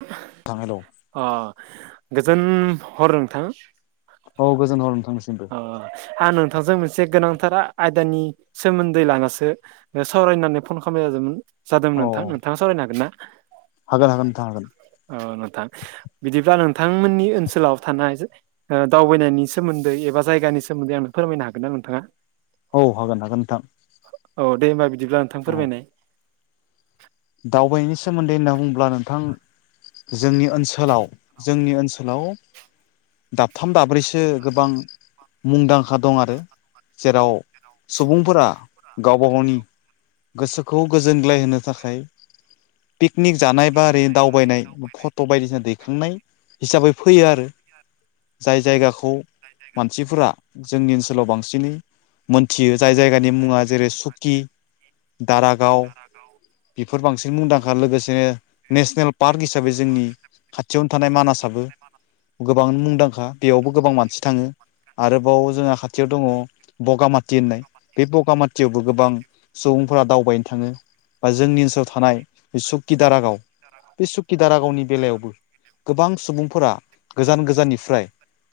[unintelligible] हेल' अ गोजोन हर नोंथां औ गोजोन हरनो थांसिग अ आं नोंथांजों मोनसे गोनांथार आयदानि सोमोन्दै लानासो सावरायनानै फन खालामनाय जादोंमोन जादोंमोन औ नोंथां नोंथाङा सावरायनो हागोन ना हागोन हागोन थानो हागोन औ नोंथा बिदिब्ला नोंथांमोननि ओनसोलाव थानाय दावबायनायनि सोमोन्दै एबा एा जायगानि सोमोन्दै फोरमायनो हागेनना नोंथाङा औ हागोन हागोन नोंथां औ दे होनोमबा बिदिब्ला नोंथां औ फोरमायनाय दावबायनायनि सोमोन्दै होनना बुङोब्ला नोंथां जोंनि ओनसोलाव जोंनि ओनसोलाव दाबथाम दाब्रैसो गोबां मुंदांखा दं आरो जेराव सुबुंफोरा गावबा गावनि गोसोखौ गोजोनग्लाय होनो थाखाय पिकनिक जानाय बा ओरैनो दावबायनाय फट' बायदिसिना दैखांनाय हिसाबै फैयो आरो जाय जायगाखौ मानसिफोरा जोंनि ओनसोलाव बांसिनै मोनथियो जाय जायगानि मुङा जेरै सुकि दारागाव औ बेफोर बांसिन मुंदांखा लोगोसेनो नेसनेल पार्क हिसाबै जोंनि खाथियावनो थानाय मानासाबो गोबां मुंदांखा बेयावबो गोबां मानसि थाङो आरोबाव जोंहा खाथियाव दङ बगामाथि होननाय बे बगामाथियावबो गोबां सुबुंफोरा दावबायनो थाङो बा जोंनि ओनसोलाव थानाय सुकी दारा गाव सुकी दारागावनि बेलायावबो गोबां सुबुंफोरा गोजान गोजाननिफ्राय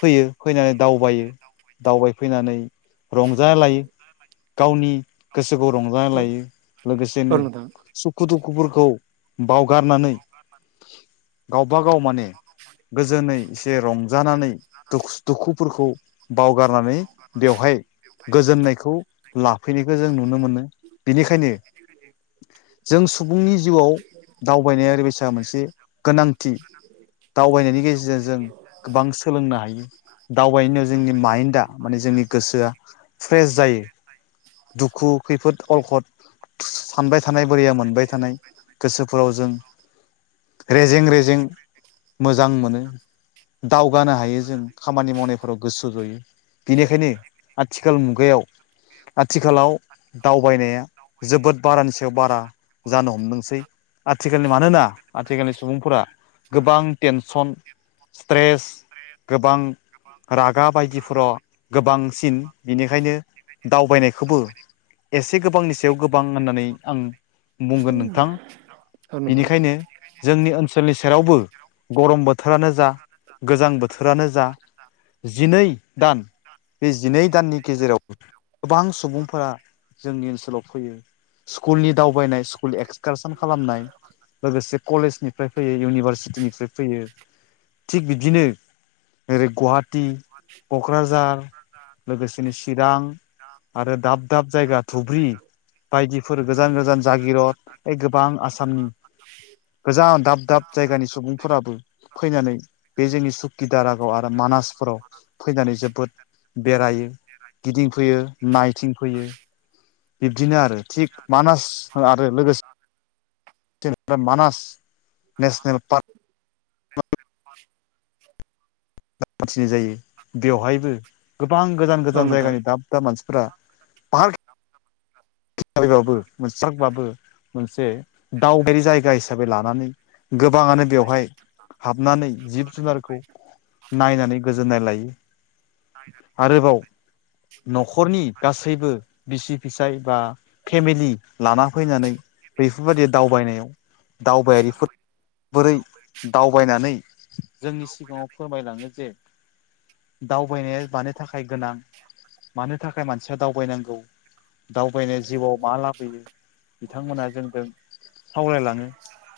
फैयो फैनानै दावबायो दावबायफैनानै रंजा लायो गावनि गोसोखौ रंजा औ लायो औ लोगोसेनो नोंथां सुखु दुखुफोरखौ बावगारनानै गावबागाव माने गोजोनै एसे रंजानानै द दुखुफोरखौ बावगारनानै बेवहाय गोजोननायखौ लाफैनायखौ जों नुनो मोनो बेनिखायनो [inaudible] जों सुबुंनि जिउआव दावबायनाय आरि बेस मोनसे गोनांथि दावबायनायनि गेजेरजों जों गोबां सोलोंनो हायो दावबायनायनिाव जोंनि माइन्डआ माने जोंनि गोसोआ फ्रेस जायो दुखु खैफोद अलखद सानबाय थानाय बोरिबा मोनबाय थानाय गोसोफोराव जों रेजें रेजें मोजां मोनो दावगानो हायो जों खामानि मावनायफोराव गोसो जयो बेनिखायनो आथिखाल मुगायाव आथिखालाव दावबायनाया जोबोद बारानि सायाव बारा जानो हमदोंसै आथिखालनि मानोना आथिखालनि सुबुंफोरा गोबां टेनसन स्ट्रेस गोबां रागा बायदिफोराव गोबांसिन बेनिखायनो दावबायनायखौबो एसे गोबांनि सायाव गोबां होननानै आं बुंगोन नोंथां औ नोंथां बेनिखायनो जोंनि ओनसोलनि सेरावबो गरम बोथोरानो जा गोजां बोथोरानो जा जिनै दान बे जिनै दाननि गेजेराव गोबां सुबुंफोरा जोंनि ओनसोलाव फैयो स्कुलनि दावबायनाय स्कुल एक्सकारसन खालामनाय लोगोसे कलेजनि निफ्राय फैयो इउनिभारसिटिनिफ्राय फैयो थिग बिदिनो ओरै गुवाहाट टि क'क्राझार लोगोसेनो चिरां आरो दाब दाब जायगा धुब्रि बायदिफोर गोजान गोजान जागिरद बे गोबां आसामनि गोजान दाब दाब जायगानि सुबुंफोराबो फैनानै बे जोंनि सुक्कि दारागाव आरो मानासफोराव फैनानै जोबोद बेरायो गिदिंफैयो नायथिं फैयो बिदिनो आरो थिग मानास आरो लोगोसे ज मानास नेसनेल पार्क [unintelligible] मोनथिनाय जायो बेवहायबो गोबां गोजान औ गोजान नोंथां जायगानि दाब दाब मानसिफ्रा पाह बाबो मोनसांबाबो मोनसे दावगारि जायगा हिसाबै लानानै गोबाङानो बेवहाय हाबनानै जिब जुनारखौ नायनानै गोजोननाय लायो आरोबाव न'खरनि गासैबो बिसि फिसाय बा फेमिलि लाना फैनानै बेफोरबायदि दावबायनायाव दावबायारिफोर बोरै दावबायनानै जोंनि सिगाङाव फोरमायलाङो जे दावबायनाय मानो थाखाय गोनां मानो थाखाय मानसिया दावबायनांगौ दावबाय जिउआव मा लाबोयो बिथांमोना जोंजों सावरायलाङो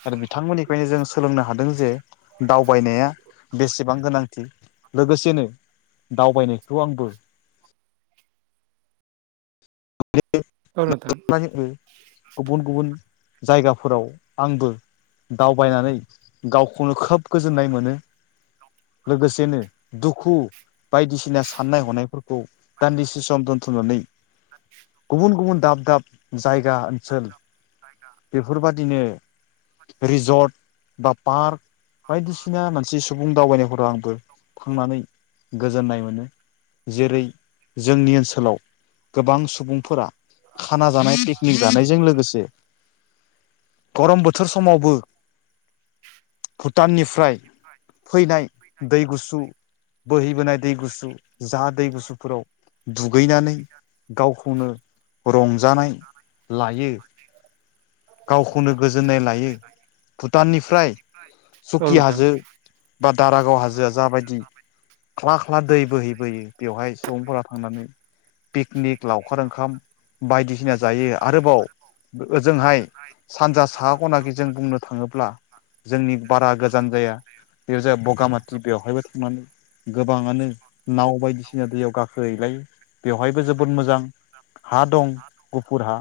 आरो बिथांमोननिफ्रायनो जों सोलोंनो हादों जे दावबायनाया बेसेबां गोनांथि लोगोसेनो दावबायनायखौ आंबो औ [unintelligible] नोंथां गुबुन-गुबुन जायगाफोराव आंबो दावबायनानै गावखौनो खोब गोजोननाय मोनो। लोगोसेनो दुखु बायदिसिना साननाय-हनायफोरखौ दान्दिसे सम दोनथ'नानै गुबुन गुबुन दाब दाब जायगा ओनसोल बेफोरबादिनो रेजर्ट बा पार्क बायदिसिना मोनसे सुबुं दावबायनायफोराव आंबो थांनानै गोजोननाय मोनो जेरै जोंनि ओनसोलाव गोबां सुबुंफोरा खाना जानाय पिकनिक जानायजों लोगोसे गरम बोथोर समावबो भुटाननिफ्राय फैनाय दै गुसु बोहैबोनाय दै गु गुुसु जा दै गुसुफोराव दुगैनानै गावखौ नो रंजानाय लायो। गावखौनो गोजोननाय लायो। भुटाननिफ्राय औ सुकि नोंथां हाजो बा दारागाव हाजोआ जाबादि क्लाक ख्ला दै बोहैबोयो बेवहाय सुबुंफोरा थांनानै पिकनिक लावखार ओंखाम बायदिसिना जायो आरोबाव ओजोंहाय सानजा साहा ख'नाखि जों बुंनो थाङोब्ला जोंनि बारा गोजान जाया बे जाय ब'गामाथि बेवहायबो थांनानै गोबाङानो नाव बायदिसिना दैयाव गाखोहैलायो बेवहायबो जोबोद मोजां हा दं गुफुर हा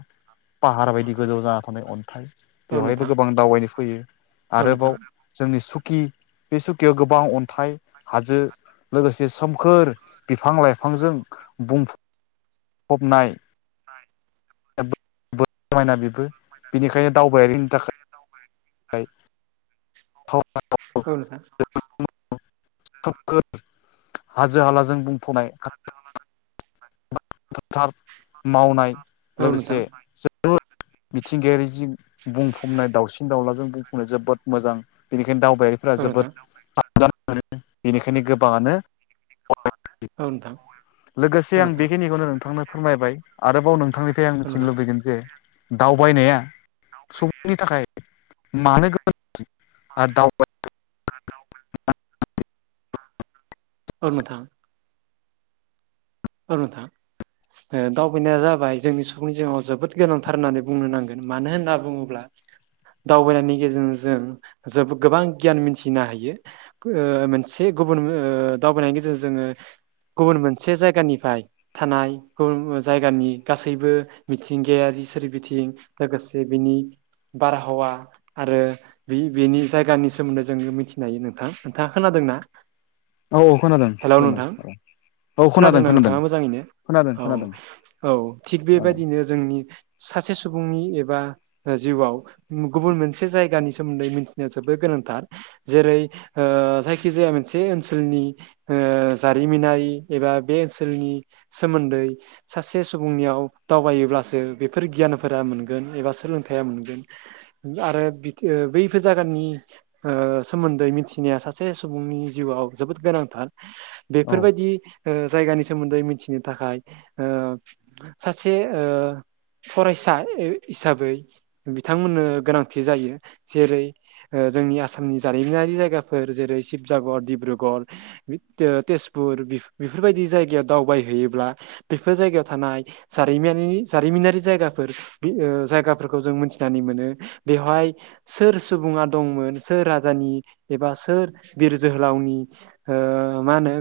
पाहार बायदि गोजौ जाना थानाय अन्थाइ औ नोंथां बेवहायबो गोबां दावबायनो फैयो। औ आरोबाव नोंथां जोंनि सुकि बे सुकियाव गोबां अन्थाइ हाजो लोगोसे सोमखोर बिफां-लाइफांजों बुंफु फबनाय नाय समायना बिबो बिनिखायनो दावबायारिनि थाखाय [unintelligible] [unintelligible] [unintelligible] सोमखोर हाजो-हालाजों बुंफ'नाय हांखो-हालाजों थार मावनाय औ लोगोसे नोंथां जों मिथिंगायारि जि बुंफबनाय दाउसिन-दाउलाजों बुंफुंनाय जोबोद मोजां बेनिखायनो दावबायारिफोरा औ नोंथां औ जोबोद नोंथां आदान मोनो बेनिखायनो गोबाङानो ओ नोथां ओ नोंथां खौनो नोंथांनो फोरमायबाय आरोबाव नोंथांनिफ्राय आं औ मिथिनो लुबैगोन जे नोंथां दावबायनाया सुबुंनि थाखाय मानो गोनां आर दावबाय [unintelligible] औ नोंथां। ओ नोंथां। ओ दावबायनाया जाबाय जोंनि सुबुंनि जिउआव जोबोद गोनांथार होननानै बुंनो नांगोन। मानो होनना बुङोब्ला दावबायनायनि गेजेरजों जों जोबो गोबां गियान मिथिनो हायो। ओ मोनसे गुबुन ओ दावबायनायनि गेजेरजों जोङो गुबुन मोनसे जाय गानिफाय थानाय गुबुन उन जायगानि गासैबो मिथिंगायारि सोरबिथिं लोगोसे बिनि बारहावा आरो बि बेनि जायगानि सोमोन्दै जोंङो मिथिनो हायो नोंथां। नोंथाङा खोनादोंना? औ औ खोनादों हेलौ खोनादों नोंथां औ। खोनादों खोनादोंना नोंथाङा खोनादों मोजाङैनो? खोनादों औ खोनादों औ थिग खोनादों बेबायदिनो जोंनि सासे सुबुंनि एबा जिउआव गुबुन मोनसे जायगानि सोमोन्दै मिथिनाया जोबोद गोनांथार जेरै ओ जायखिजाया मोनसे ओनसोलनि ़ जारिमिनारि एबा बे ओनसोलनि सोमोन्दै सासे सुबुंनियाव दावबायोब्लासो बेफोर गियानफोरा मोनगोन एबा सोलोंथाइया मोनगोन। आरो बि-बैफोर जायागानि ओ सोमोन्दै मिथिनाया सासे सुबुंनि जिउआव जोबोद गोनांथार। औ बेफोरबायदि ओ जायगानि सोमोन्दै मिथिनो थाखाय ओ सासे ओ फरायसा हिसाबै बिथांमोननो गोनांथि जायो जेरै जोंनि आसामनि जारिमिनारि जायगाफोर जेरै शिबजागर, डिब्रुगर तेजपुर बे-बेफोरबायदि जायगायाव दावबायहैयोब्ला बेफोर जायगायाव थानाय जारिमिनारि -जारिमिनारि जायगाफोर ओ जायगाफोरखौ जों मिथिनानै मोनो। बेवहाय सोर सुबुङा दंमोन सोर राजानि एबा सोर बिर जोहोलावनि ओ मा होनो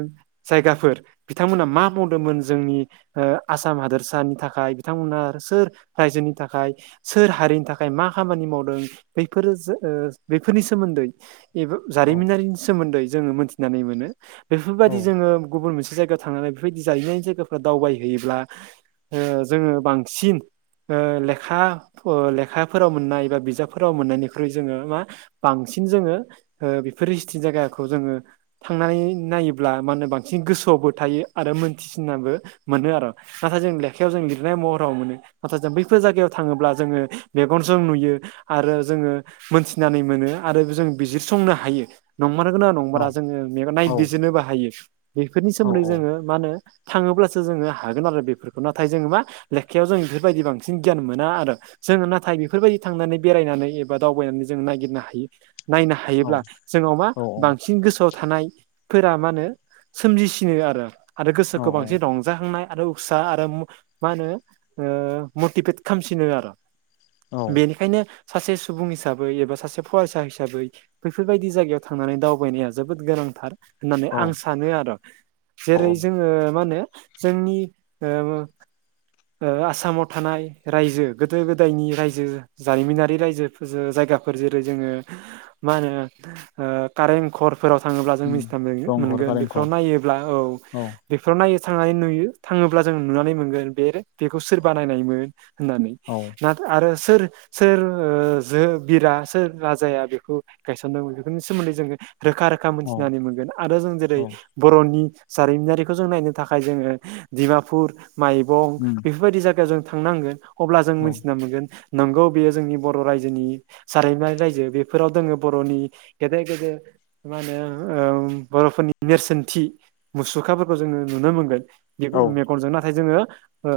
जायगाफोर बिथांमोना मा मावदोंमोन जोंनि ओ आसाम हादोरसानि थाखाय बिथांमोना आरो सोर रायजोनि थाखाय सोर हारिनि थाखाय मा खामानि मावदों बेफोरो बेफोरनि सोमोन्दै एबा औ जारिमिनारिनि सोमोन्दै जोङो मोनथिनानै मोनो। बेफोरबायदि औ जोङो गुबुन मोनसे जायगायाव थांनानै बेफोरबायदि जाहैनायनि जायगाफ्रा दावबायहैयोब्ला ओ जोङो बांसिन ओ लेखा- लेखाफोराव मोननाय बा बिजाबफोराव मोननायनिख्रुइ जोङो मा बांसिन जोङो बेफोर हिस्ट्रि जायगाखौ जोङो थांनानै नायोब्ला मा होनो बांसिन गोसोआवबो थायो आरो मोनथिसिनाबो मोनो आरो। नाथाय जों लेखायाव जों लिरनाय महराव मोनो। नाथाय जों बैफोर जायगायाव थाङोब्ला जोङो मेगनजों नुयो। आरो जोङो मोनथिनानै मोनो आरो जों बिजिरसंनो हायो नंमारगौना नंमारा औ जोङो औ नायबिजिरनोबो हायो। बेफोरनि औ सोमोन्दै जोङो मा होनो थाङोब्लासो जोङो हागोन आरो बेफोरखौ नाथाय जोङो मा लेखायाव जों बेफोरबायदि बांसिन गियान मोना आरो। जोङो नाथाय बेफोरबायदि थांनानै बेरायनानै एबा दावबायनानै जों नागिरनो हायो। नायनो औ हायोब्ला जोंनाव मा औ बांसिन गोसोआव थानायफोरा मा होनो सोमजिसिनो आरो आरो गोसोखौ बांसिन रंजाहोनाय आरो उत्सा आरो मा होनो मटिभेट खालामामसिनो आरो। औ बेनिखायनो सासे सुबुं हिसाबै एबा सासे फरायसा हिसाबै बैफोरबायदि जायगायाव थांनानै दावबायनाया जोबोद गोनांथार। होननानै औ आं सानो आरो औ जेरै जोङो मा होनो जोंनि ओ आसामाव थानाय रायजो गोदो -गोदायनि रायजो जारिमिनारि रायजोफोर जायगाफोर जेरै जोङो मा होनो कारेेंखर [unintelligible] थाङोब्ला जों मिथिना दंहर मोनगोन बेफोराव कारेंघर नायोब्ला औ उम दंखर कारेंखर बेफोराव नायै थांनानै नुयो थाङोब्ला जों नुनानै मोनगोन बे बेखौ सोरबा नायनायमोन होननानै। औ। ना आरो सोर- सोर जो- बिरा सोर राजाया बेखौ गायसनदों बेफोरनि सोमोन्दै जोङो रोखा- रोखा औ मोनथिनानै मोनगोन आरो जों जेरै औ बर'नि जारिमिनारिखौ जों नायनो थाखाय जोङो डिमापुर, माइबं उम बेफोरबायदि जायगायाव जों थांनांगोन अब्ला जों औ मिथिना मोनगोन नोंगौ बेयो जोंनि बर' रायजोनि जारिमिनारि रायजो बेफोराव जोङो बर'नि गेदेर- गेदेर मा होनो बर'फोरनि नेरसोनथि मुसुखाफोरखौ जोङो नुनो मोनगोन। औ मेगनजों नाथाय जोङो ओ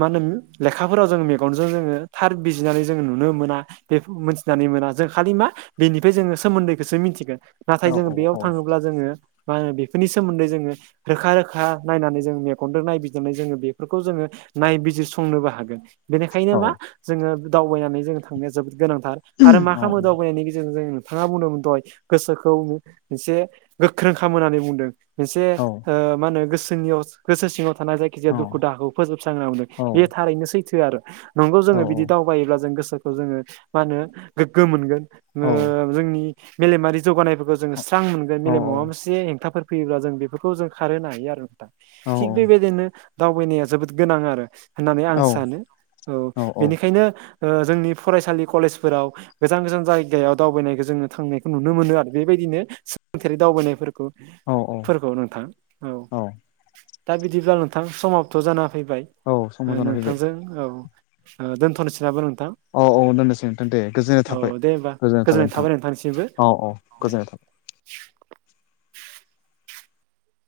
मा होनो लेखाफोराव जों मेगनजों जोङो थार बिजिरनानै जोङो नुनो मोना। बेफो मिथिनानै मोना जों खालि मा बेनिफ्राय जोङो सोमोन्दैखौसो मिथिगोन। नाथाय औ जोङो बेयाव औ थाङोब्ला जोङो मा होनो बेफोरनि सोमोन्दै जोङो रोखा रोखा नायनानै जों मेगनजों नायबिजिरनानै जोङो बे फोरखौ जोङो नायबिजिरसंनोबो हागोन बेनिखायनो औ मा जोङो दावबायनानै जोङो थांनाया जोबोद गोनांथार आरो मा खालामो दावबायनायनि गेजेरजों जों नोंथाङा बुंदोंमोन दहय गोसोखौ मोनसे गोख्रों खाम होननानै बुंदों। मोनसे ओ मा होनो गोसोनियाव गोसो सिङाव थानाय जायखि जाया दुखु [unintelligible] फोजोबस्रांदों बे थारैनो सैथो आरो नंगौ जोङो बिदि दावबायोब्ला जों गोसो [unintelligible] जोङो मा होनो गोग्गो मोनगोन जोंनि मेलेमारि जौगानायफोरखौ जोङो स्रां मोनगोन। औ मेलेमाव माबा मोनसे हेंथाफोर फैयोब्ला जों बेफोरखौ जों खारहो हायो आरो नोंथां। थिग बेबायदिनो दावबायनाया जोबोद गोनां आरो होननानै आं सानो। औ बेनिखायनो ओ जोंनि फरायसालि कलेजफोराव गोजान गोजान जायगायाव दावबायनायखौ जोंङो थांनायखौ नुनो मोनो आरो बेबायदिनो सोलोंथायारि दावबायनायफोर खौ औ फोरखौ नोंथां औ दा बिदिब्ला थां समावथ' जाना फैबाय औ समा ओ जाना फैबाय नोंथांजों औ ओ दोनथ'नोसै नामा नोंथां? औ औ दोननोसै नोंथां दे गोजोननाय औ थाबाय दे होमबा गोजोननाय थाबाय नोंथां नोंथांनिसिमबो औ औ दे गोजोननाय थाबाय।